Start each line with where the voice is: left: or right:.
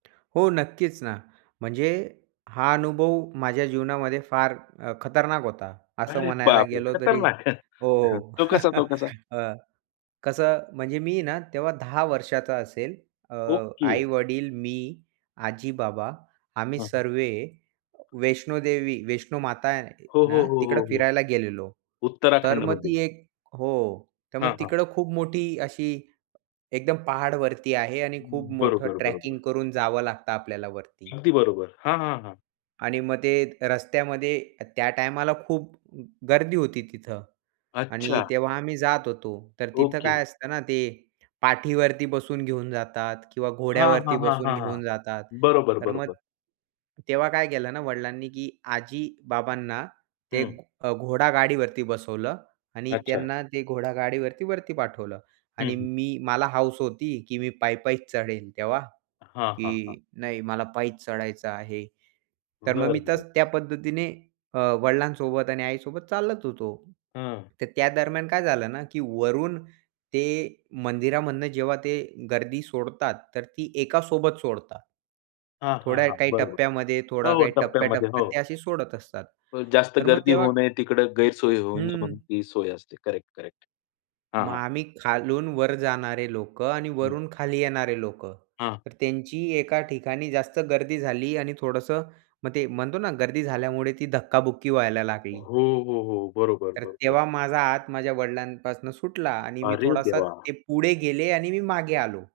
right: हो, नक्कीच ना. म्हणजे हा अनुभव माझ्या जीवनामध्ये फार अ, खतरनाक होता, असं
left: अरे
right: म्हणायला
left: बापरे!
right: गेलो तरी
left: खतरनाक.
right: हो, हो.
left: तो कसा तो कसा?
right: हं, कसं म्हणजे मी ना तेव्हा 10 वर्षाचा असेल. अ,
left: ओके.
right: आई-वडील, मी, आजी-बाबा आम्ही
left: हं.
right: सर्व वैष्णो देवी वैष्णो माता आ आहे
left: हो, हो,
right: ना,
left: हो,
right: तिकडं
left: हो, हो.
right: फिरायला गेलेलो. तर मग
left: उत्तराखंडमध्ये.
right: ती एक हो, तर मग
left: हां, हां.
right: तिकडं खूप मोठी अशी एकदम पहाडवरती आहे आणि
left: अ,
right: खूप मोठं
left: बरोबर,
right: ट्रॅकिंग
left: बरोबर.
right: करून जावं लागतं आपल्याला वरती.
left: अगदी बरोबर, हां, हां, हां.
right: आणि मग ते रस्त्यामध्ये अ, त्या टायमाला खूप गर्दी होती तिथं आणि
left: अच्छा.
right: तेव्हा आम्ही जात होतो, तर तिथं
left: ओके.
right: काय असतं ना, ते पाठीवरती बसून घेऊन जातात किंवा
left: हां, हां,
right: घोड्यावरती
left: हां,
right: बसून
left: हां, हां,
right: घेऊन जातात.
left: बरोबर,
right: तर मग
left: बरोबर.
right: तेव्हा काय केलं ना वडिलांनी, की आजी-बाबांना ते
left: हं.
right: एक अ, घोडागाडीवरती बसवलं आणि
left: अच्छा.
right: त्यांना ते घोडागाडीवरती वरती पाठवलं.
left: हं,
right: आणि
left: हं.
right: मी मला हौस होती, की मी पायी-पायीच चढेल तेव्हा,
left: हां, हां, हां.
right: की नाही मला पायीच चढायचं आहे. तर मग
left: बरं,
right: मी
left: बरं.
right: तस त्या पद्धतीने अ, वडिलांसोबत आणि आईसोबत चालत होतो.
left: हं.
right: तर त्या दरम्यान काय झालं ना, की वरून ते मंदिरामधनं जेव्हा ते गर्दी सोडतात, तर ती एकासोबत सोडतात,
left: हां, हां,
right: थोड्या
left: हां,
right: काही
left: बरोबर,
right: टप्प्यामध्ये,
left: हो,
right: थोडा
left: हो,
right: काही
left: टप्प्यामध्ये हो.
right: टप्प्या-टप्प्यात ते अशी सोडत असतात.
left: जास्त
right: तर मग
left: गर्दी
right: तेव्हा
left: होऊ नये तिकडं गैरसोय होऊ नये
right: हं.
left: म्हणून ती सोय असते. करेक्ट-करेक्ट, हां,
right: मग
left: हां.
right: आम्ही खालून वर जाणारे लोकं आणि वरून खाली येणारे लोकं,
left: हां
right: तर त्यांची एका ठिकाणी जास्त गर्दी झाली आणि थोडंसं मग ते म्हणतो ना, गर्दी झाल्यामुळे ती धक्का-बुक्की व्हायला लागली.
left: हो, हो, हो, बरोबर,
right: तर
left: बरोबर.
right: तेव्हा माझा हात माझ्या वडिलांपासून सुटला आणि मी
left: अरे
right: थोडासा
left: देवा!
right: ते पुढे गेले आणि मी मागे आलो.